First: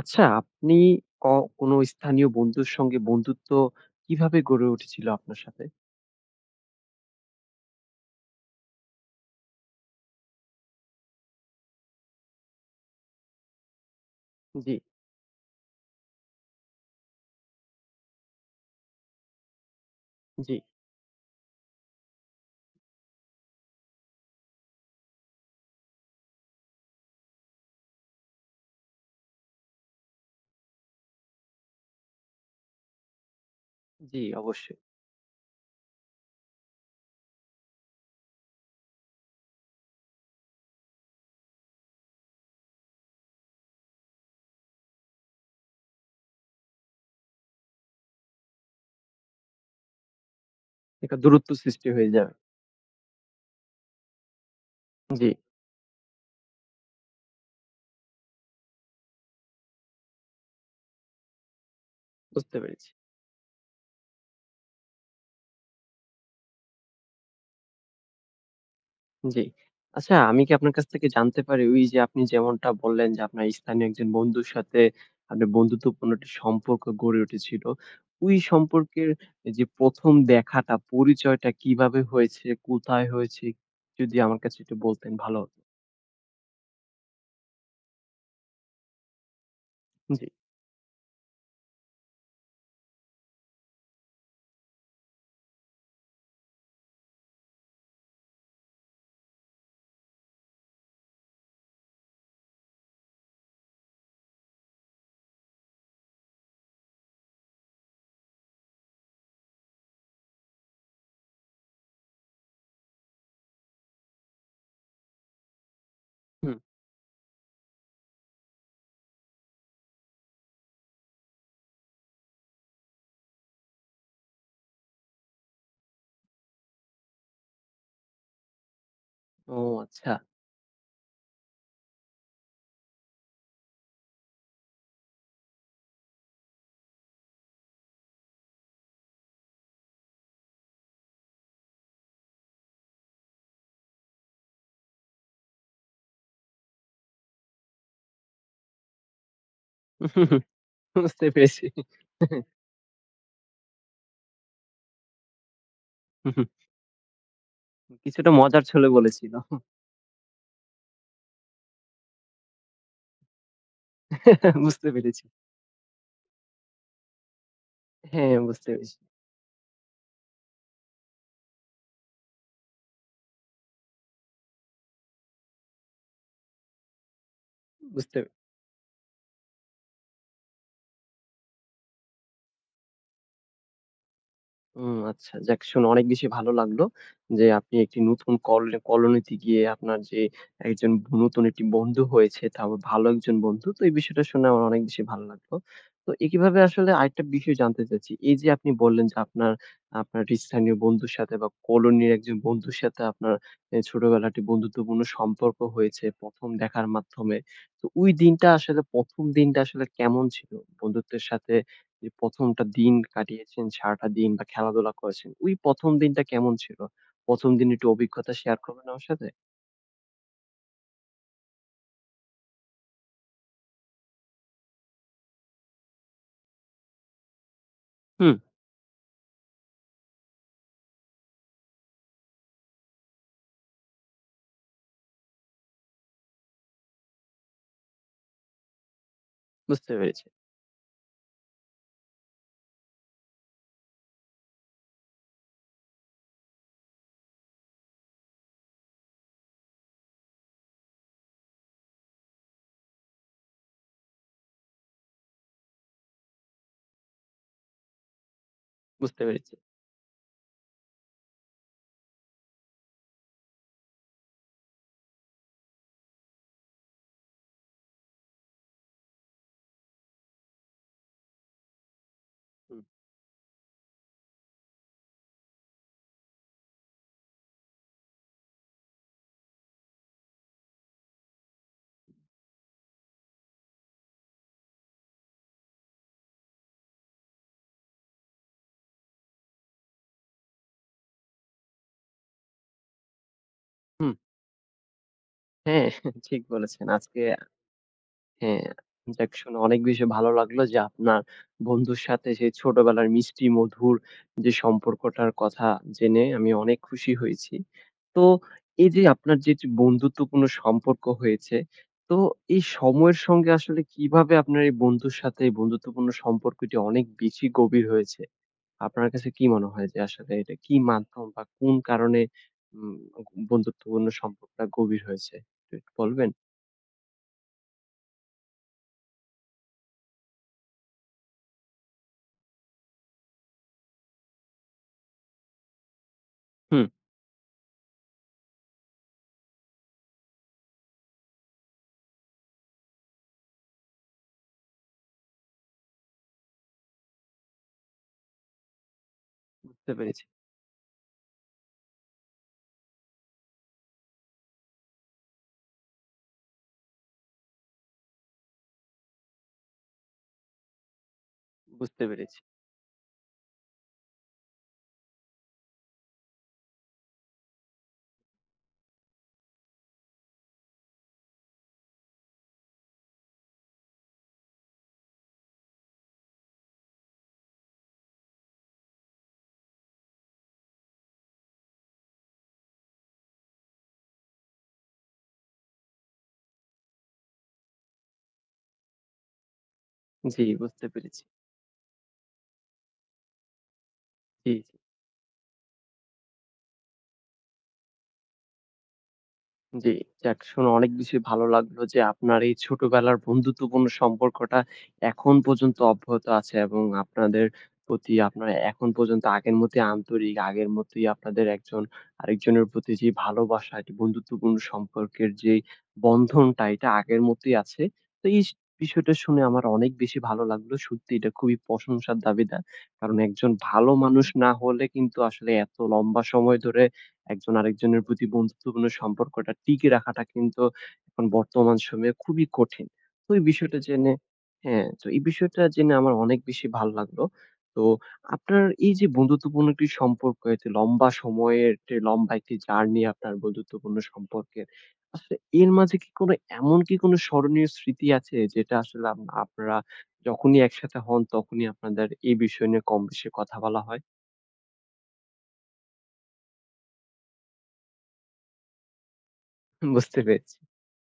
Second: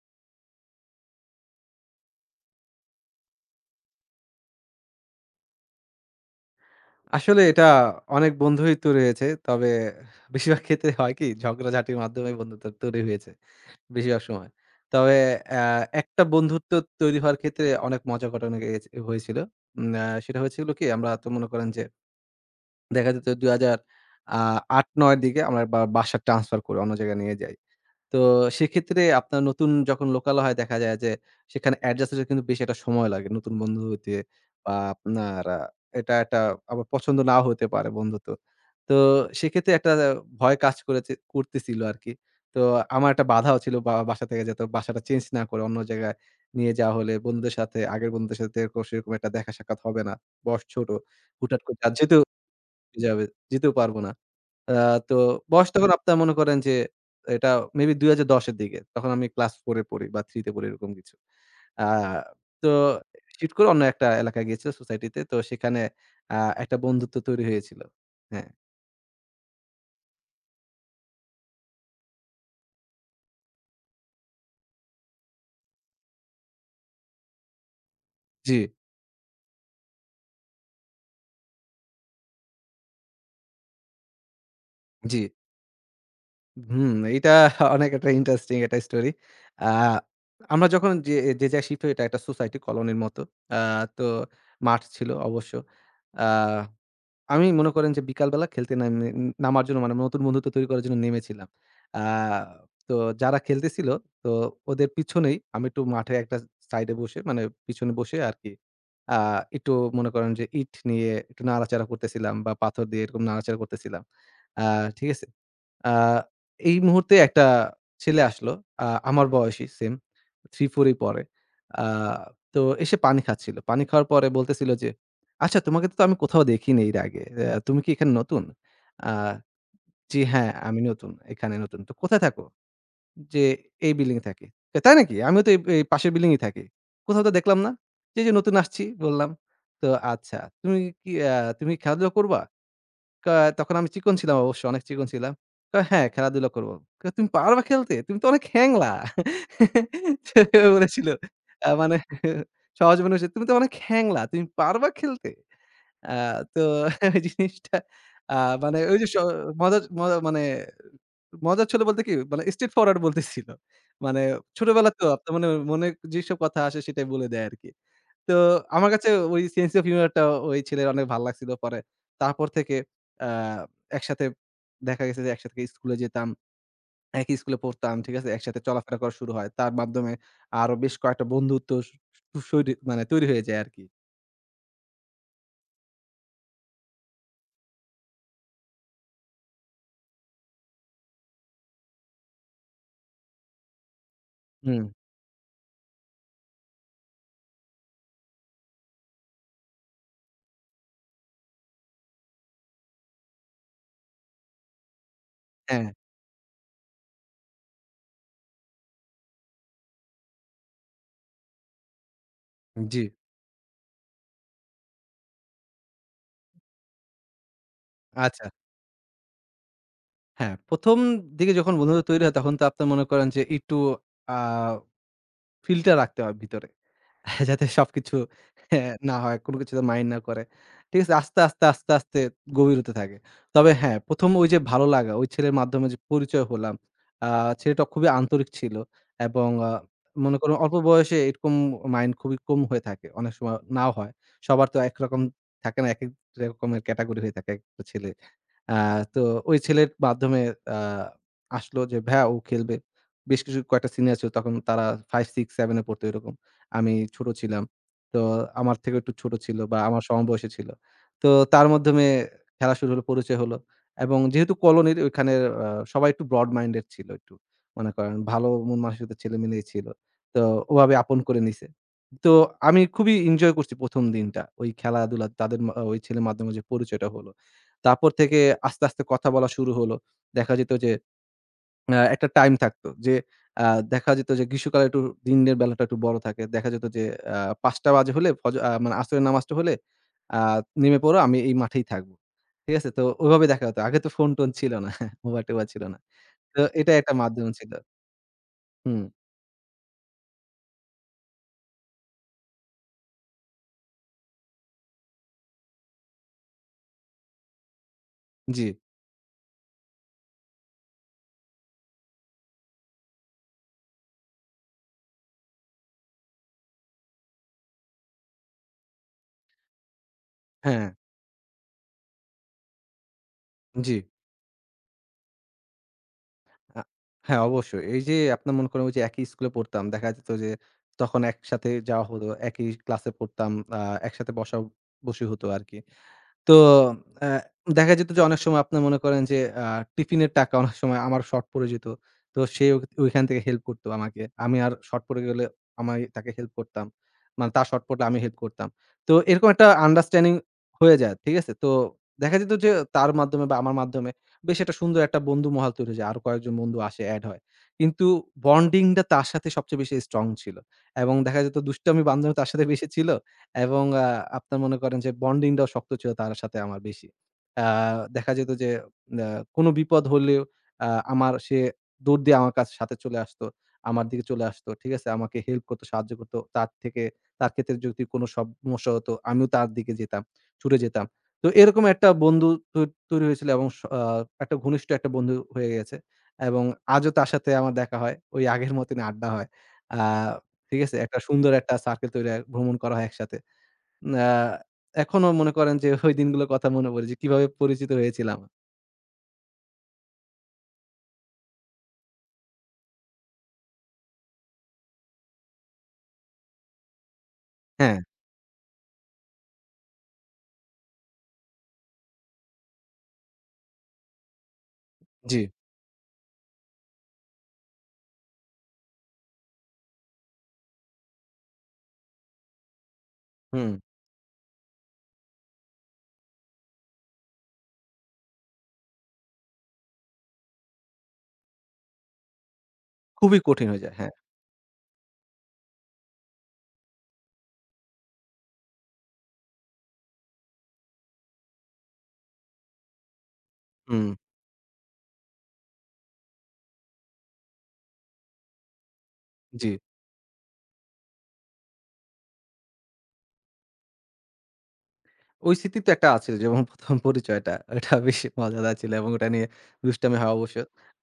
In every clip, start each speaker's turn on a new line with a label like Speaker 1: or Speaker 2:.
Speaker 1: আচ্ছা, আপনি ক কোনো স্থানীয় বন্ধুর সঙ্গে বন্ধুত্ব কিভাবে গড়ে উঠেছিল আপনার সাথে?
Speaker 2: আসলে, এটা অনেক বন্ধুই তো রয়েছে। তবে বেশিরভাগ ক্ষেত্রে হয় কি? ঝগড়াঝাঁটির মাধ্যমে বন্ধুত্ব তৈরি হয়েছে, বেশিরভাগ সময়।
Speaker 1: জ্বি।
Speaker 2: তবে অ্যা একটা বন্ধুত্ব তৈরি হওয়ার ক্ষেত্রে অনেক মজার ঘটনা এ হ হয়েছিল। নে সেটা
Speaker 1: জ্বি।
Speaker 2: হয়েছিল কি? আমরা তো মনে করেন যে দেখা যেত ২,০০০ আ ৮, ৯ এর দিকে আমরা বা বাসা ট্রান্সফার করি। অন্য জায়গায় নিয়ে যাই। তো সেক্ষেত্রে আপনার নতুন যখন লোকালয়, দেখা যায় যে, সেখানে অ্যাডজাস্ট হতে কিন্তু বেশি একটা সময় লাগে। নতুন বন্ধু হইতে
Speaker 1: জ্বি,
Speaker 2: বা,
Speaker 1: অবশ্যই।
Speaker 2: আপনার আ এটা একটা আমার পছন্দ নাও হইতে পারে, বন্ধুত্ব। তো সেক্ষেত্রে একটা দা ভয় কাজ করেছে করতেছিল আরকি। তো আমার একটা বাধাও ছিল বা বাসা থেকে, যাতে বাসাটা চেঞ্জ না করে, অন্য জায়গায় নিয়ে যাওয়া হলে বন্ধুদের সাথে আগের বন্ধুদের সাথে এরকম সেরকম একটা দেখা সাক্ষাৎ হবে না। বয়স ছোট,
Speaker 1: একটা দূরত্ব
Speaker 2: হুটহাট করে,
Speaker 1: সৃষ্টি
Speaker 2: আর
Speaker 1: হয়ে
Speaker 2: যেতেও
Speaker 1: যাবে।
Speaker 2: যাবে যেতেও পারবো না। আ তো
Speaker 1: জ্বি।
Speaker 2: বয়স তখন আপনারা মনে করেন যে এটা মে বি ২০১০ এর দিকে। তখন আমি ক্লাস 4 পড়ি বা, 3 তে পড়ি, এরকম কিছু। আ
Speaker 1: বুঝতে
Speaker 2: তো
Speaker 1: পেরেছি।
Speaker 2: চিট করে অন্য একটা এলাকায় গিয়েছিল, সোসাইটিতে। তো সেখানে আ একটা বন্ধুত্ব তৈরি হয়েছিল। হ্যাঁ।
Speaker 1: জ্বি। আচ্ছা, আমি কি আপনার কাছ থেকে জানতে পারি? ওই যে আপনি যেমনটা বললেন যে আপনার স্থানীয় একজন বন্ধুর সাথে, আপনার বন্ধুত্বপূর্ণ একটা সম্পর্ক গড়ে উঠেছিল। ওই
Speaker 2: জ্বি।
Speaker 1: সম্পর্কের যে ১ম দেখাটা পরিচয়টা কিভাবে হয়েছে? কোথায় হয়েছে? যদি আমার কাছে একটু বলতেন
Speaker 2: জ্বি।
Speaker 1: ভালো হতো।
Speaker 2: হুম। এইটা অনেক একটা ইন্টারেস্টিং একটা স্টোরি আ
Speaker 1: জ্বি।
Speaker 2: আমরা যখন যে, যে, যায় শিফট হয় এটা একটা সোসাইটি কলোনির মত। আ তো মাঠ ছিল অবশ্য। আ আমি মনে করেন যে বিকালবেলা খেলতে নেন নে নামার জন্য মানে নতুন বন্ধুত্ব তৈরি করার জন্য নেমেছিলাম। আ তো যারা খেলতেছিল তো ওদের পিছনেই আমি একটু মাঠে একটা সাইডে বসে মানে পিছনে বসে আরকি আ একটু মনে করেন যে ইট নিয়ে একটু নাড়াচাড়া করতেছিলাম বা পাথর দিয়ে এরকম নাড়াচাড়া করতেছিলাম। আ ঠিক আছে? আ
Speaker 1: হুম।
Speaker 2: এই মুহূর্তে একটা ছেলে আসলো। আ আমার বয়সই সেম 3 4 এই পড়ে। আ তো এসে পানি খাচ্ছিল। পানি খাওয়ার পরে বলতেছিল যে, "আচ্ছা তোমাকে তো আমি কোথাও দেখিনি এর আগে। এ্যা তুমি কি এখানে নতুন?" "আ
Speaker 1: ও
Speaker 2: জি,
Speaker 1: আচ্ছা!
Speaker 2: হ্যাঁ আমি নতুন। এখানে নতুন।" "তো কোথায় থাকো?" "যে এই বিল্ডিং এ থাকি।" "তো তাই নাকি? আমিও তো এইব এই পাশের বিল্ডিং এ থাকি। কোথাও তো দেখলাম না?" "যে, যে নতুন আসছি বল্লাম?" "তো আচ্ছা তুমি কি আ তুমি খেলাধুলা করবা?" কা তখন আমি চিকন ছিলাম, অবশ্য অনেক চিকন ছিলাম। তো "হ্যাঁ, খেলাধুলা করব।" কয়, "তুমি পারবা খেলতে? তুমি তো অনেক হ্যাংলা।" সেভাবে বলেছিল
Speaker 1: বুঝতে পেরেছি।
Speaker 2: আ মানে সহজ [unintelligible] "তুমি তো অনেক হ্যাংলা, তুমি পারবা খেলতে?" আ
Speaker 1: হু, হু।
Speaker 2: তো ওই জিনিসটা
Speaker 1: কিছুটা
Speaker 2: আ
Speaker 1: মজার
Speaker 2: মানে
Speaker 1: ছলে
Speaker 2: ওই যে শ
Speaker 1: বলেছিল। হুম।
Speaker 2: মজার মজা মানে মজার ছলে বলতে কি? মানে স্ট্রেট ফরওয়ার্ড বলতেছিল। মানে
Speaker 1: বুঝতে
Speaker 2: ছোটবেলাতো
Speaker 1: পেরেছি।
Speaker 2: আপনি মনে, মনে, যেসব কথা আসে সেটাই বলে দেয় আরকি।
Speaker 1: হ্যাঁ,
Speaker 2: তো
Speaker 1: বুঝতে
Speaker 2: আমার
Speaker 1: পেরেছি।
Speaker 2: কাছে ওই সেন্স অফ হিউমরটা ওই ছেলের অনেক ভাল লাগছিলো পরে। তারপর থেকে আ একসাথে দেখা গেছে যে, একসাথে স্কুলে যেতাম। একই স্কুলে পড়তাম। ঠিক
Speaker 1: বুঝতে
Speaker 2: আছে? একসাথে চলাফেরা করা শুরু হয়। তার মাধ্যমে আরো বেশ কয়েকটা বন্ধুত্ব স সৈরি মানে তৈরি হয়ে যায় আরকি।
Speaker 1: হুম, আচ্ছা। যাক, শুনে অনেক বেশি ভালো লাগলো, যে আপনি একটি নতুন কল কলোনিতে গিয়ে আপনার যে একজন নতুন একটি বন্ধু হয়েছে, তাও ভালো একজন বন্ধু। তো এই বিষয়টা শুনে আমার অনেক
Speaker 2: হুম।
Speaker 1: বেশি ভালো লাগলো। তো এইভাবে আসলে আরেকটা বিষয় জানতে চাচ্ছি, এইযে আপনি বললেন যে, আপনার আপনার স্থানীয় বন্ধুর সাথে বা, কলোনির একজন বন্ধুর সাথে আপনার এ ছোটবেলাটি বন্ধুত্বপূর্ণ সম্পর্ক
Speaker 2: হ্যাঁ।
Speaker 1: হয়েছে ১ম দেখার মাধ্যমে। তো ওই দিনটা আসলে ১ম দিনটা আসলে কেমন ছিল? বন্ধুত্বের সাথে অ্যা ১ম একটা
Speaker 2: উ
Speaker 1: দিন
Speaker 2: জি।
Speaker 1: কাটিয়েছেন, সারাটা দিন বা, খেলাধুলা করেছেন। ঐ ১ম দিনটা কেমন ছিল? ১ম দিনের একটু অভিজ্ঞতা
Speaker 2: আচ্ছা।
Speaker 1: শেয়ার করবেন আমার সাথে?
Speaker 2: হ্যাঁ, ১ম দিকে যখন বন্ধুত্বতা তৈরি হয়, তখন তো আপনারা মনে করেন যে, একটু আ filter রাখতে হয় ভেতরে। যাতে সবকিছু
Speaker 1: হুম।
Speaker 2: হ্যাঁ, না হয়, কোন কিছু যাতে মাইন্ড না করে। ঠিক আছে? আস্তে, আস্তে, আস্তে, আস্তে গভীর হতে থাকে। তবে হ্যাঁ, ১ম ঐযে ভালো লাগা, ওই ছেলের মাধ্যমে যে পরিচয় হলাম, আ ছেলেটা খুবই আন্তরিক ছিল। এবং আ
Speaker 1: বুঝতে পেরেছি।
Speaker 2: মনে করুন অল্প বয়সে এরকম মাইন্ড খুবই কম হয়ে থাকে। অনেক সময় নাও হয়। সবার তো একরকম থাকে না। একেক রকমের ক্যাটাগরি হয়ে থাকে একেকটা ছেলে। আ তো ওই ছেলের মাধ্যমে আ আসলো, যে, "ভাইয়া, ও খেলবে।" বেশ কিছু কয়েকটা সিনিয়র ছিলো। তখন তারা 5, 6, 7, এ পড়তো, এরকম। আমি ছোট ছিলাম। তো আমার থেকে একটু
Speaker 1: বুঝতে
Speaker 2: ছোট
Speaker 1: পেরেছি।
Speaker 2: ছিল বা, আমার সমবয়সী ছিল। তো তার মাধ্যমে এ খেলা শুরু, পরিচয় হলো এবং যেহেতু কলোনির ওইখানে আ সবাই একটু broad-minded ছিল, একটু। মনে করেন ভালো মন মানসিকতার সাথে ছেলে মিলেই ছিল। তো ওভাবে আপন করে নিছে। তো আমি
Speaker 1: হুম।
Speaker 2: খুবই ইঞ্জয় করছি ১ম দিনটা, ওই খেলাধুলা, তাদের মা ওই ছেলের মাধ্যমে যে পরিচয়টা হলো। তারপর থেকে আস্তে, আস্তে কথা বলা শুরু হলো। দেখা যেত যে, অ্যা একটা টাইম থাকতো। যে আ দেখা যেত যে, গ্রীষ্মকালে একটু দিনের বেলাটা একটু বড় থাকে। দেখা যেত যে, আ ৫ টা বাজে হলে, ফজ আ মানে আসরের নামাজটা হলে, আ নেমে পড়ো, আমি এই মাঠেই থাকবো। ঠিক আছে? তো ওইভাবে দেখা হতো। আগে তো
Speaker 1: হুম।
Speaker 2: ফোন-টোন ছিল না, মোবাইল-টোবাইল ছিল
Speaker 1: হ্যাঁ,
Speaker 2: না।
Speaker 1: ঠিক
Speaker 2: তো
Speaker 1: বলেছেন।
Speaker 2: এটাই একটা
Speaker 1: আজকে
Speaker 2: মাধ্যম ছিল।
Speaker 1: হ্যাঁ,
Speaker 2: হুম।
Speaker 1: যাক, শুনে অনেক বেশি ভালো লাগলো যে, আপনার বন্ধুর সাথে যে ছোটবেলার মিষ্টি মধুর যে সম্পর্কটার কথা জেনে, আমি অনেক খুশি হয়েছি। তো
Speaker 2: জি।
Speaker 1: এইযে, আপনার যে এইযে বন্ধুত্বপূর্ণ সম্পর্ক হয়েছে, তো এই সময়ের সঙ্গে আসলে কিভাবে আপনার এই বন্ধুর সাথে বন্ধুত্বপূর্ণ সম্পর্কটি অনেক বেশি গভীর হয়েছে? আপনার কাছে কি মনে হয়, যে আসলে এটা কি
Speaker 2: হ্যাঁ।
Speaker 1: মাধ্যম বা, কোন কারণে উম
Speaker 2: জি।
Speaker 1: বন্ধুত্বপূর্ণ সম্পর্কটা গভীর হয়েছে, এটা একটু বলবেন?
Speaker 2: আ হ্যাঁ, অবশ্যই। এইযে, আপনার মনে করেন, ঐযে একই স্কুলে পড়তাম। দেখা যেত যে, তখন একসাথে যাওয়া হলো। একই ক্লাসে পড়তাম। আ একসাথে বসা বসি হত, আরকি। তো
Speaker 1: হুম।
Speaker 2: অ্যা দেখা যেত যে অনেক সময় আপনারা মনে করেন যে, আ টিফিনের টাকা অনেক সময় আমার শর্ট পড়ে যেত, তো সে ঐ ঐখান থেকে হেল্প করতো আমাকে। আমি আর শর্ট পড়ে গেলে, আমি তাকে হেল্প করতাম। মানে, তার শর্ট পড়লে আমি হেল্প করতাম। তো এরকম একটা
Speaker 1: বুঝতে পেরেছি।
Speaker 2: আন্ডারস্ট্যান্ডিং হয়ে যায়, ঠিক আছে? তো দেখা যেত যে, তার মাধ্যমে বা, আমার মাধ্যমে, বেশ একটা সুন্দর একটা বন্ধু মহল তৈরি হয়ে যায়। আরো কয়েকজন বন্ধু আসে, এড হয়। কিন্তু বন্ডিংটা তার সাথে সবচেয়ে বেশি স্ট্রং ছিল। এবং দেখা যেত, দুষ্টামি,
Speaker 1: বুঝতে
Speaker 2: বান্দরামি
Speaker 1: পেরেছি।
Speaker 2: তার সাথে বেশি ছিল। এবং আ আপনার মনে করেন যে, বন্ডিংটাও শক্ত ছিল তার সাথে আমার বেশি। আ দেখা যেত যে, আ কোন বিপদ হলেও আ আমার সে দৌড় দিয়ে আমার কাছে সাথে চলে আসতো আমার দিকে চলে আসতো। ঠিক আছে? আমাকে হেল্প করতো, সাহায্য করতো। তার থেকে তার ক্ষেত্রে যদি কোন সমস্যা হতো, আমিও তার দিকে যেতাম ছুটে যেতাম। তো এরকম একটা বন্ধু তৈ তৈরি হয়েছিল এবং স আ একটা ঘনিষ্ঠ একটা বন্ধু হয়ে গেছে। এবং আজও তার সাথে আমার দেখা হয়, ঐ আগের মতনই আড্ডা হয়। আ
Speaker 1: জি,
Speaker 2: ঠিক
Speaker 1: বুঝতে
Speaker 2: আছে? একটা
Speaker 1: পেরেছি।
Speaker 2: সুন্দর একটা সার্কেল তৈরি হয়, ভ্রমণ করা হয় একসাথে। না
Speaker 1: জি, জি।
Speaker 2: এখনো মনে করেন যে, ঐ দিনগুলোর কথা মনে পড়ে যে, কীভাবে পরিচিত হয়েছিলাম?
Speaker 1: জি। যাক শুনে অনেক বেশি ভালো লাগলো যে, আপনার এই ছোটবেলার বন্ধুত্বপূর্ণ সম্পর্কটা এখন পর্যন্ত অব্যাহত আছে। এবং আপনাদের
Speaker 2: হ্যাঁ।
Speaker 1: প্রতি আপনার এখন পর্যন্ত আগের মতই আন্তরিক আগের মতই আপনাদের একজন আরেকজনের প্রতি যে, ভালোবাসাটি বন্ধুত্বপূর্ণ সম্পর্কের
Speaker 2: জি।
Speaker 1: যেই বন্ধনটা এইটা আগের মতোই আছে। তো এইস বিষয়টা শুনে আমার অনেক বেশি ভালো লাগলো। সত্যি এটা খুবই প্রশংসার দাবিদার। কারণ একজন
Speaker 2: হুম।
Speaker 1: ভালো মানুষ না হলে কিন্তু আসলে এত লম্বা সময় ধরে একজন আরেকজনের প্রতি বন্ধুত্বপূর্ণ সম্পর্কটা টিকিয়ে রাখাটা কিন্তু এখন বর্তমান সময়ে খুবই কঠিন। তো
Speaker 2: খুবই
Speaker 1: এই
Speaker 2: কঠিন
Speaker 1: বিষয়টা
Speaker 2: হয়ে যায়।
Speaker 1: জেনে
Speaker 2: হ্যাঁ।
Speaker 1: হ্যাঁ, তো এই বিষয়টা জেনে আমার অনেক বেশি ভালো লাগলো। তো আপনার এই যে বন্ধুত্বপূর্ণ একটি সম্পর্ক, এতো লম্বা সময়ের টে লম্বা একটি জার্নি আপনার বন্ধুত্বপূর্ণ
Speaker 2: হুম।
Speaker 1: সম্পর্কে, আসলে এর মাঝে কি কোনো, এমন কি কোন স্মরণীয় স্মৃতি আছে যেটা আসলে আম
Speaker 2: জি।
Speaker 1: আপনারা যখনই একসাথে হন তখনই আপনাদের এই বিষয় নিয়ে কম বেশি কথা বলা হয়?
Speaker 2: ওই স্মৃতি তো একটা আছে। যেমন প্রথম পরিচয়টা, ঐটা বেশি মজাদার ছিল, এবং ওইটা নিয়ে দুষ্টামি
Speaker 1: বুঝতে
Speaker 2: হয়
Speaker 1: পেরেছি।
Speaker 2: অবশ্য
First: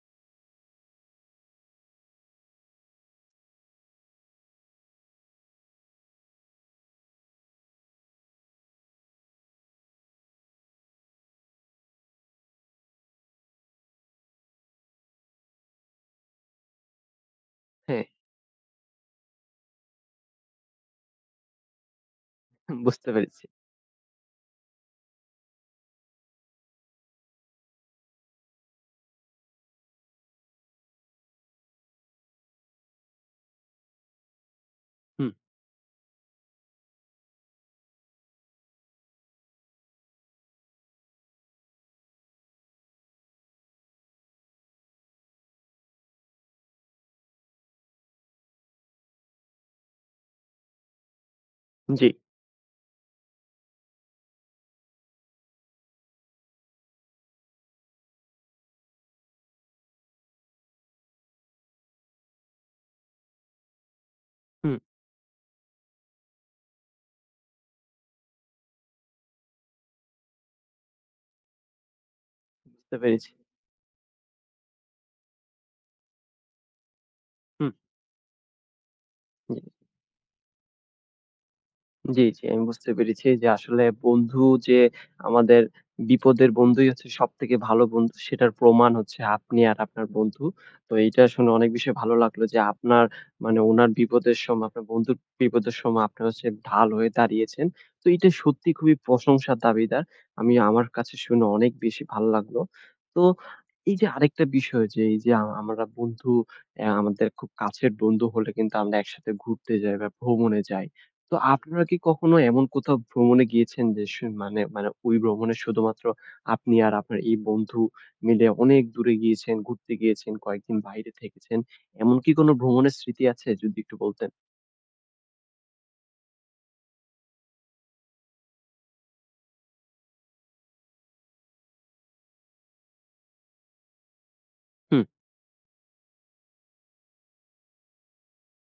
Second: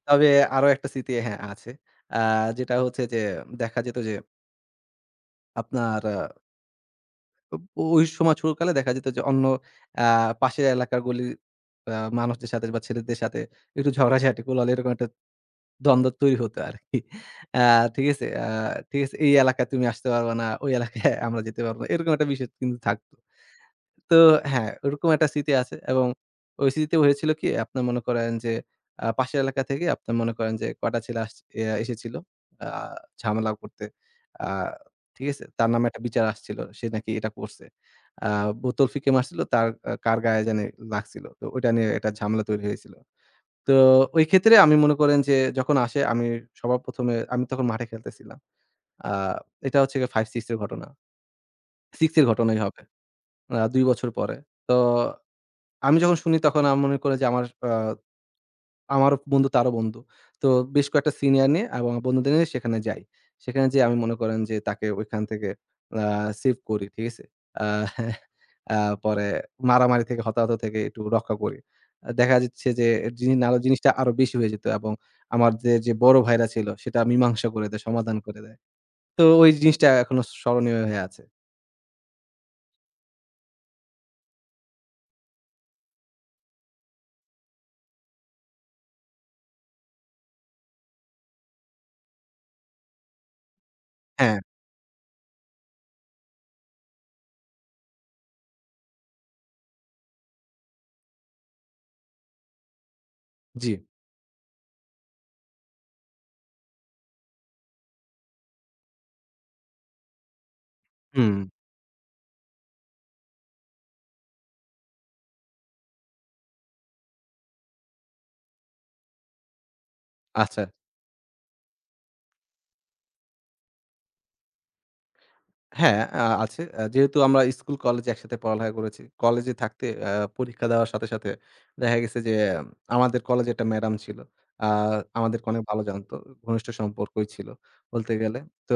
Speaker 2: তবে আরও একটা স্মৃতি হ্যাঁ আছে। আ যেইটা হচ্ছে যে দেখা যেত যে আপনার আ ওব ওই সময় ছোট কালে দেখা যেত যে, অন্য আ পাশের এলাকার গলির আ মানুষদের সাথে বা ছেলেদের সাথে একটু ঝগড়াঝাটি কোলাহল এরকম একটা দ্বন্দ্ব তৈরি হত আরকি। আ
Speaker 1: হ্যাঁ।
Speaker 2: ঠিক আছে? আ ঠিক আছে এই এলাকায় তুমি আসতে পারবা না, ওই এলাকায় আমরা যেতে পারব এরকম একটা বিষয় কিন্তু থাকত।
Speaker 1: বুঝতে পেরেছি।
Speaker 2: তো হ্যাঁ, ওরকম একটা স্মৃতি আছে এবং ওই স্মৃতিতে হয়েছিল কি? আপনার মনে করেন যে আ পাশের এলাকা থেকে, আপনার মনে করেন যে, কটা ছেলে আস এসেছিল আ ঝামেলাও করতে। আ ঠিক
Speaker 1: হুম।
Speaker 2: আছে? তার নামে একটা বিচার আসছিল। সে নাকি এটা করছে। আ বোতল ফিকে মারছিল তার আ কার গায়ে যানি লাগছিল। তো ঐটা নিয়ে একটা ঝামেলা তৈরি হয়েছিল। তো ওই ক্ষেত্রে আমি মনে করেন যে যখন আসে আমি সবার ১ম এ আমি তখন মাঠে খেলতেছিলাম। আ এটা হচ্ছে গিয়া ৫,৬ এর ঘটনা।
Speaker 1: জ্বি।
Speaker 2: সিক্স এর ঘটনাই হবে। আ ২ বছর পরে। তো আমি যখন শুনি তখন আর মনে করে যে আমার আ আমার বন্ধু তারও বন্ধু। তো বেশ কয়েকটা সিনিয়র নিয়ে এবং বন্ধুদের নিয়ে সেখানে যাই। সেখানে যেয়ে আমি মনে করেন যে
Speaker 1: হুম।
Speaker 2: তাকে ঐখান থেকে আ সেইভ করি। ঠিক আছে? আ আ পরে মারামারি থেকে হতাহত থেকে একটু রক্ষা করি। আ দেখা যাচ্ছে যে,
Speaker 1: বুঝতে পেরেছি।
Speaker 2: জিনি নারে জিনিসটা আরো বেশি হয়ে যেত এবং আমার যে, যে, বড় ভাইরা ছিল সেটা মীমাংসা করে
Speaker 1: হুম।
Speaker 2: দেয়, সমাধান করে দেয়। তো ওই
Speaker 1: জ্বি।
Speaker 2: জিনিসটা এখনো স্মরণীয় হয়ে আছে।
Speaker 1: জ্বি, জ্বি, আমি বুঝতে পেরেছি যে, আসলে বন্ধু যে আমাদের বিপদের বন্ধুই হচ্ছে সবথেকে ভালো বন্ধু। সেটার প্রমাণ হচ্ছে আপনি আর আপনার বন্ধু। তো এইটা শুনে অনেক বেশি ভালো লাগলো যে আপনার মানে ওনার বিপদের
Speaker 2: হ্যাঁ।
Speaker 1: সময় আপনার বন্ধুর বিপদের সময় আপনার হচ্ছে ঢাল হয়ে দাঁড়িয়েছেন। তো এইটা সত্যি খুবই প্রশংসার দাবীদার। আমি আমার কাছে শুনে অনেক বেশি ভাল লাগলো। তো
Speaker 2: জ্বি।
Speaker 1: এইযে আরেকটা বিষয় যে, এইযে আ আমরা বন্ধু এয়া আমাদের খুব কাছের বন্ধু হলে কিন্তু আমরা একসাথে ঘুরতে যাই বা, ভ্রমণে যাই। তো
Speaker 2: হুম।
Speaker 1: আপনারা কি কখনো এমন কোথাও ভ্রমণে গিয়েছেন? যে স মানে মানে ওই ভ্রমণে শুধুমাত্র আপনি আর আপনার এই বন্ধু মিলে অনেক দূরে গিয়েছেন, ঘুরতে গিয়েছেন,
Speaker 2: আচ্ছা।
Speaker 1: কয়েকদিন বাইরে থেকেছেন? এমন কি কোন ভ্রমণের স্মৃতি আছে? যদি একটু বলতেন?
Speaker 2: হ্যাঁ, আ আছে। আ যেহেতু আমরা স্কুল কলেজে একসাথে পড়ালেখা করেছি। কলেজে থাকতে আ পরীক্ষা দেওয়ার সাথে, সাথে দেখা গেছে যে, এম আমাদের কলেজে একটা ম্যাডাম ছিল। আ
Speaker 1: হুম।
Speaker 2: আমাদেরকে অনেক ভালো জানতো। উ ঘনিষ্ঠ সম্পর্কই ছিল বলতে গেলে। তো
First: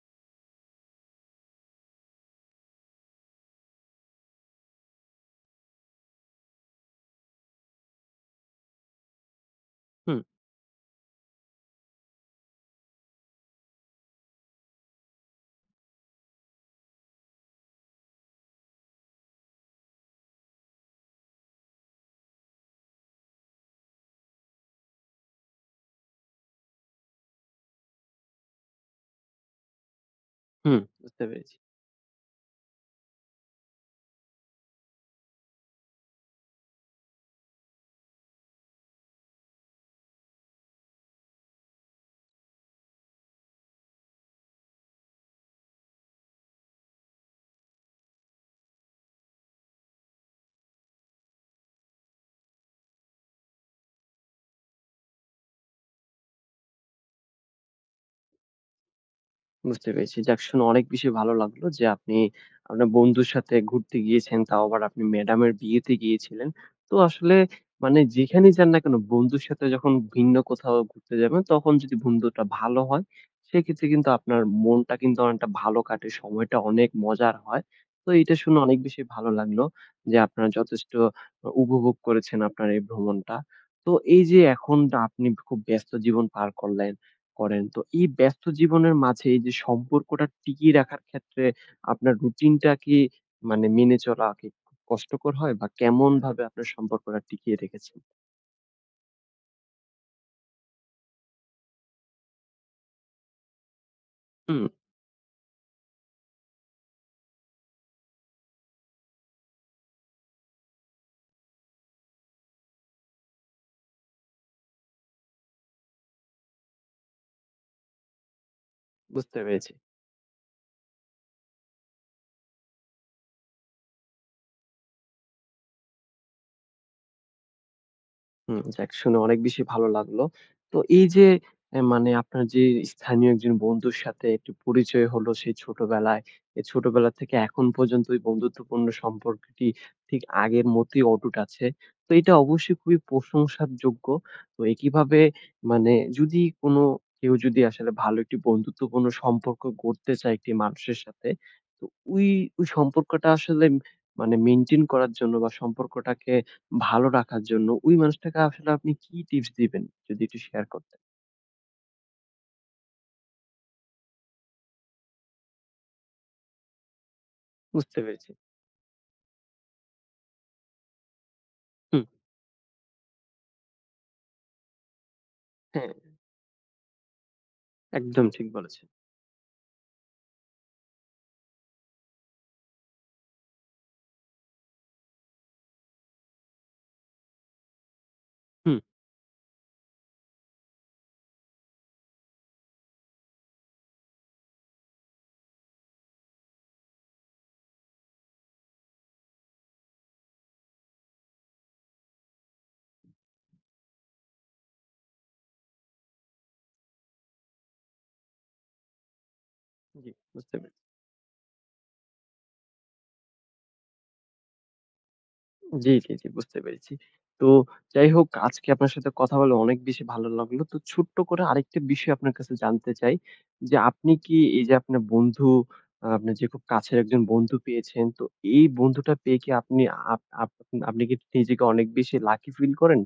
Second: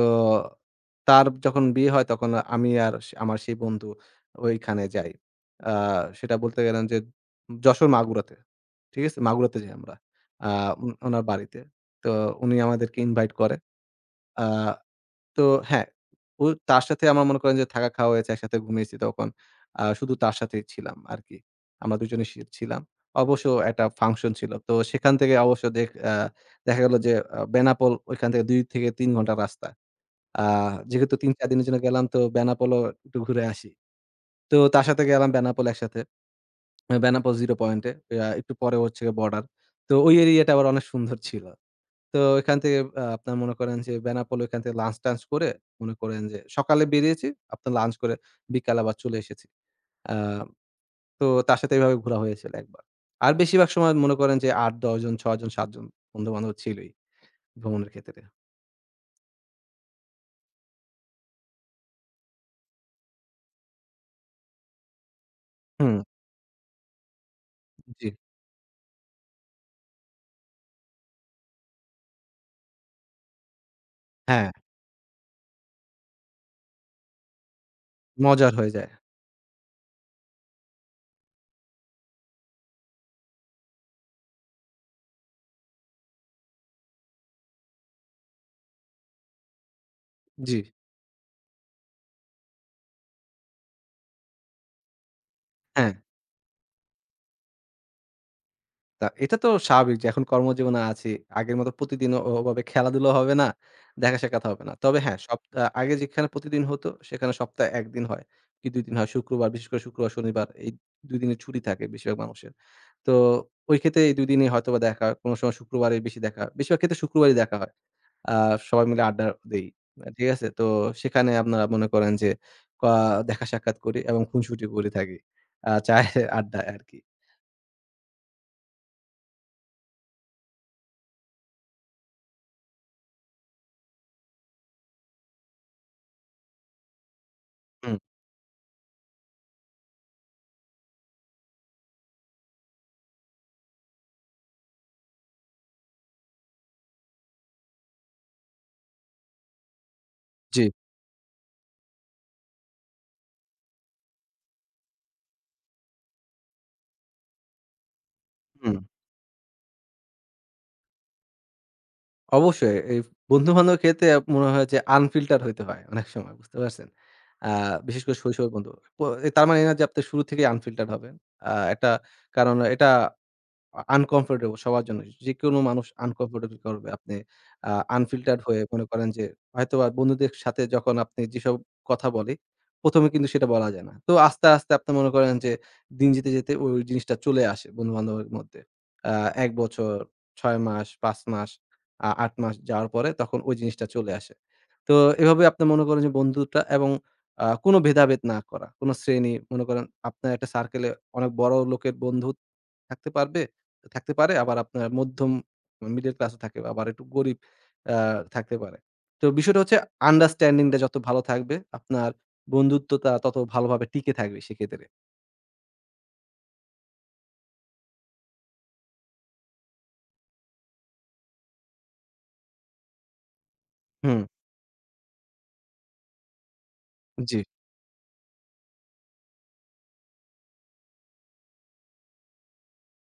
Speaker 2: তার যখন বিয়ে হয়, তখন আমি আর সে আমার সেই বন্ধু, ওইখানে যাই। আ সেটা বলতে গেলেন যে, যশোর, মাগুরাতে। ঠিক আছে? মাগুরাতে যাই আমরা।
Speaker 1: হুম।
Speaker 2: আ ও ওনার বাড়িতে। তো উনি আমাদেরকে ইনভাইট করে। আ তো হ্যাঁ, ও তার সাথে আমার মনে করেন যে থাকা, খাওয়া হয়েছে। একসাথে ঘুমিয়েছি তখন। আ শুধু তার সাথেই ছিলাম আরকি। আমরা দুজনেই সি ছিলাম। অবশ্য একটা ফাংশন ছিল। তো সেখান থেকে অবশ্য দেখ আ দেখা গেলো যে আ বেনাপোল ওইখান থেকে ২-৩ ঘন্টা রাস্তা। আ
Speaker 1: হুম,
Speaker 2: যেহেতু
Speaker 1: বুঝতে
Speaker 2: ৩, ৪
Speaker 1: পেরেছি।
Speaker 2: দিনের জন্য গেলাম, তো বেনাপোলেও একটু ঘুরে আসি। তো তার সাথে গেলাম বেনাপোল একসাথে। এ বেনাপোল zero পয়েন্টে। আ একটু পরে হচ্ছে গ্যা বর্ডার। তো ওই এরিয়াটা আবার অনেক সুন্দর ছিল। তো এখান থেকে আ আপনারা মনে করেন যে বেনাপোল ওইখান থেকে লাঞ্চ-টাঞ্চ করে, মনে করেন যে সকালে বেরিয়েছি। আপনার লাঞ্চ করে বিকালে আবার চলে এসেছি। আ তো তার সাথে এভাবে ঘোরা হয়েছিল একবার। আর বেশিরভাগ সময় মনে করেন যে ৮, ১০ জন, ৬ জন, ৭ জন বন্ধু-বান্ধব ছিলই, ভ্রমণের ক্ষেত্রে।
Speaker 1: বুঝতে পেরেছি। যাক, শুনে অনেক বেশি ভালো লাগলো যে, আপনি আপনার বন্ধুর সাথে ঘুরতে গিয়েছেন। তাও আবার, আপনি ম্যাডামের বিয়েতে
Speaker 2: হুম।
Speaker 1: গিয়েছিলেন। তো, আসলে
Speaker 2: উ
Speaker 1: মানে
Speaker 2: জ্বী।
Speaker 1: যেখানেই যান না কেন, বন্ধুর সাথে যখন ভিন্ন কোথাও ঘুরতে যাবেন, তখন যদি বন্ধুটা ভালো হয়, সেক্ষেত্রে কিন্তু আপনার
Speaker 2: হ্যাঁ।
Speaker 1: মনটা কিন্তু অনেকটা ভালো কাটে। সময়টা অনেক মজার হয়। তো এইটা
Speaker 2: মজার
Speaker 1: শুনে
Speaker 2: হয়ে
Speaker 1: অনেক
Speaker 2: যায়।
Speaker 1: বেশি ভালো লাগলো যে, আপনারা যথেষ্ট অ উপভোগ করেছেন আপনার এই ভ্রমণটা। তো, এইযে এখনটা আপনি খুব ব্যস্ত জীবন পার করলেন করেন, তো এই ব্যস্ত জীবনের মাঝে এইযে সম্পর্কটা
Speaker 2: জ্বী।
Speaker 1: টিকিয়ে রাখার ক্ষেত্রে আপনার রুটিনটা কি মানে মেনে চলা কি কষ্টকর হয়? বা,
Speaker 2: হ্যাঁ।
Speaker 1: কেমনভাবে আপনার সম্পর্কটা টিকিয়ে রেখেছেন?
Speaker 2: তা এটা তো স্বাভাবিক যে, এখন কর্মজীবনে আছি। আগের মতো প্রতিদিন ও ওভাবে খেলাধুলাও হবে না, দেখা-সাক্ষাৎও হবে
Speaker 1: হুম।
Speaker 2: না। তবে হ্যাঁ, সপ্তাহ আগে যেখানে প্রতিদিন হতো, সেখানে সপ্তাহে ১ দিন হয়, কি ২ দিন হয়। শুক্রবার বিশেষ করে শুক্রবার, শনিবার এই ২ দিনের ছুটি থাকে বেশিরভাগ মানুষের। তো, ওই ক্ষেত্রে এই ২ দিনই হয়তোবা দেখা কোন সময় শুক্রবারই বেশি দেখা হয়। বেশিরভাগ ক্ষেত্রে শুক্রবারই দেখা হয়। আ সবাই মিলে আড্ডা
Speaker 1: বুঝতে
Speaker 2: দেই।
Speaker 1: পেরেছি।
Speaker 2: মা ঠিক আছে? তো, সেখানে আপনারা মনে করেন যে, পা দেখা-সাক্ষাৎ করি এবং খুনশুটি করে থাকি, আ চায়ের আড্ডায় আরকি।
Speaker 1: হুম। যাক শুনে অনেক বেশি ভালো লাগলো। তো এই যে অ্যা মানে আপনার যেই স্থানীয় একজন বন্ধুর সাথে একটু পরিচয় হলো, সেই ছোটবেলায়। এ ছোটবেলা থেকে এখন
Speaker 2: হুম।
Speaker 1: পর্যন্ত, এই বন্ধুত্বপূর্ণ সম্পর্কটি ঠিক আগের মতেই অটুট আছে। তো এইটা অবশ্যই খুবই প্রশংসার যোগ্য। ওই কিভাবে মানে, যদি কোন কেউ যদি আসলে, ভালো একটি বন্ধুত্বপূর্ণ সম্পর্ক গড়তে চায় একটি
Speaker 2: জি।
Speaker 1: মানুষের সাথে, তো ওই, ওই সম্পর্কটা আসলে ম মানে মেইনটেইন করার জন্য বা সম্পর্কটাকে ভালো রাখার জন্য, ঐ মানুষটাকে আসলে
Speaker 2: হুম।
Speaker 1: আপনি কি টিপস দিবেন? যদি একটু শেয়ার করতেন?
Speaker 2: অবশ্যই। এই ফ বন্ধুবান্ধবের ক্ষেত্রে মনে হয় যে, আনফিল্টার্ড‌ হইতে হয় অনেক সময়। বুঝতে পারছেন? আ
Speaker 1: বুঝতে
Speaker 2: বিশেষ করে
Speaker 1: পেরেছি।
Speaker 2: শৈশবের বন্ধু। প তার মানে এই না যে, আপনি শুরু থেকেই আনফিল্টার হবেন। আ একটা
Speaker 1: হুম।
Speaker 2: কারণ, এটা আ আনকমফর্টেবল সবার জন্যই। যেকোনো মানুষ
Speaker 1: হ্যাঁ।
Speaker 2: আনকমফর্টেবল ফিল করবে, আপনি আ
Speaker 1: একদম
Speaker 2: আনফিল্টার
Speaker 1: ঠিক
Speaker 2: হয়ে মনে
Speaker 1: বলেছেন।
Speaker 2: করেন যে, হয়তোবা বন্ধুদের সাথে যখন আপনি যেইসব কথা বলি, ১ম এ কিন্তু সেইটা বলা যায় না। তো আস্তে, আস্তে আপনি মনে করেন যে দিন যেতে, যেতে ওই, ওই জিনিসটা চলে আসে বন্ধুবান্ধবের মধ্যে।
Speaker 1: হুম।
Speaker 2: অ্যা ১ বছর, ৬ মাস, ৫ মাস, আ ৮ মাস যাওয়ার পরে, তখন ঐ জিনিসটা চলে আসে। তো এভাবেই আপনি মনে করেন যে, বন্ধুটা এবং আ কোন ভেদাভেদ না করা, কোন শ্রেণী, মনে করেন আপনার একটা সার্কেলে, অনেক বড় লোকের বন্ধু থাকতে পারবে, থাকতে পারে। আবার আপনার মধ্যম অ্যা মিডল ক্লাসও থাকে। আবার একটু গরিব অ্যা থাকতে পারে। তো বিষয়টা হচ্ছে,
Speaker 1: জি, বুঝতে
Speaker 2: আন্ডারস্ট্যান্ডিং
Speaker 1: পেরেছি।
Speaker 2: টা যত ভালো থাকবে, আপনার বন্ধুত্বটা ততো ভালোভাবে টিকে থাকবে সেইক্ষেত্রে।
Speaker 1: জ্বি, জ্বি, জ্বি। বুঝতে পেরেছি। তো যাই হোক, আজকে আপনার সাথে কথা বলে অনেক বেশি ভালো লাগলো। তো ছোট্ট করে আরেকটা বিষয় আপনার কাছে জানতে চাই যে, আপনি
Speaker 2: হুম।
Speaker 1: কি এইযে আপনার বন্ধু আ আপনার যে খুব কাছের একজন
Speaker 2: জ্বি।
Speaker 1: বন্ধু পেয়েছেন, তো এই বন্ধুটা পেয়ে কি আপনি আপ আপনি কি নিজেকে অনেক বেশি লাকি ফিল করেন?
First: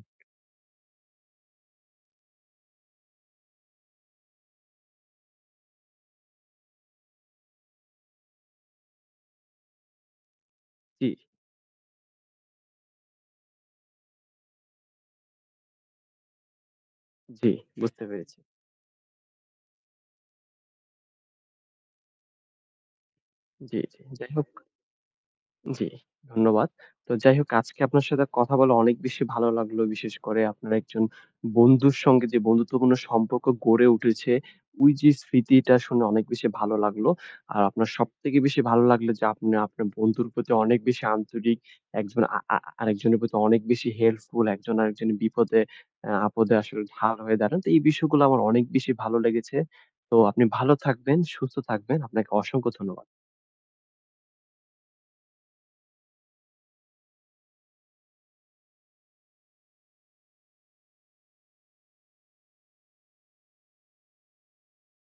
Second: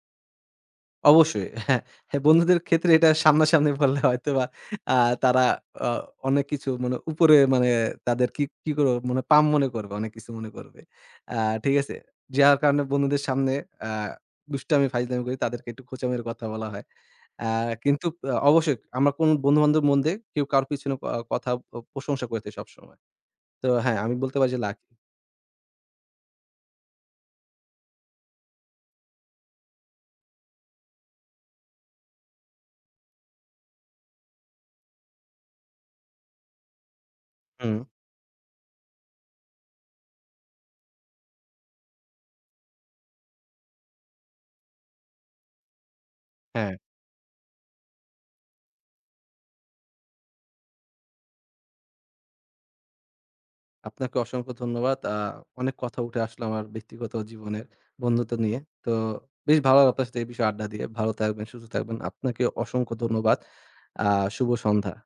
Speaker 2: অবশ্যই। হ্যাঁ, বন্ধুদের ক্ষেত্রে এটা সামনাসামনি বললে হয়তোবা আ তারা অ অনেক কিছু মানে উপরে মানে তাদের কি, কি করে মানে পাম্প মনে করবে। অনেক কিছু মনে করবে।
Speaker 1: জ্বি।
Speaker 2: আ ঠিক আছে? যার কারণে বন্ধুদের সামনে আ দুষ্টামি, ফাইজলামি করি। তাদেরকে একটু খোঁচা মেয়ের কথা বলা হয়। আ
Speaker 1: জ্বি, বুঝতে
Speaker 2: কিন্তু অ
Speaker 1: পেরেছি।
Speaker 2: অবশ্যই আমার কোন বন্ধু-বান্ধবের মন্দে কেউ কারো পিছনে ক কথা আ প্রশংসা করেছে সবসময়। তো,
Speaker 1: জ্বি,
Speaker 2: হ্যাঁ,
Speaker 1: জ্বি।
Speaker 2: আমি
Speaker 1: যাই
Speaker 2: বলতে
Speaker 1: হোক
Speaker 2: পারি যে লাকি।
Speaker 1: জ্বি, ধন্যবাদ। তো যাই হোক, আজকে আপনার সাথে কথা বলে অনেক বেশি ভালো লাগলো। বিশেষ করে আপনার একজন বন্ধুর সঙ্গে যে বন্ধুত্বপূর্ণ সম্পর্ক গড়ে উঠেছে, ওইযে স্মৃতিটা শুনে অনেক বেশি ভালো লাগলো। আর
Speaker 2: হুম।
Speaker 1: আপনার সবথেকে বেশি ভালো লাগলো যে, আপনি আপনার বন্ধুর প্রতি অনেক বেশি আন্তরিক, একজন আ আ আরেকজনের প্রতি অনেক বেশি হেল্পফুল। একজন আরেকজন বিপদে এ আপদে
Speaker 2: হ্যাঁ।
Speaker 1: আসলে ঢাল হয়ে দাঁড়ান। তো এই বিষয়গুলো আমার অনেক বেশি ভালো লেগেছে। তো আপনি ভালো থাকবেন, সুস্থ থাকবেন। আপনাকে অসংখ্য ধন্যবাদ।
Speaker 2: আপনাকে অসংখ্য ধন্যবাদ। আ অনেক কথা উঠে আসলো আমার ব্যক্তিগত জীবনের, বন্ধুত্ব নিয়ে। তো বেশ ভালো লাগলো আপনার সাথে এই বিষয়ে আড্ডা দিয়ে। ভালো থাকবেন, সুস্থ থাকবেন। আপনাকে অসংখ্য ধন্যবাদ। আ শুভ সন্ধ্যা।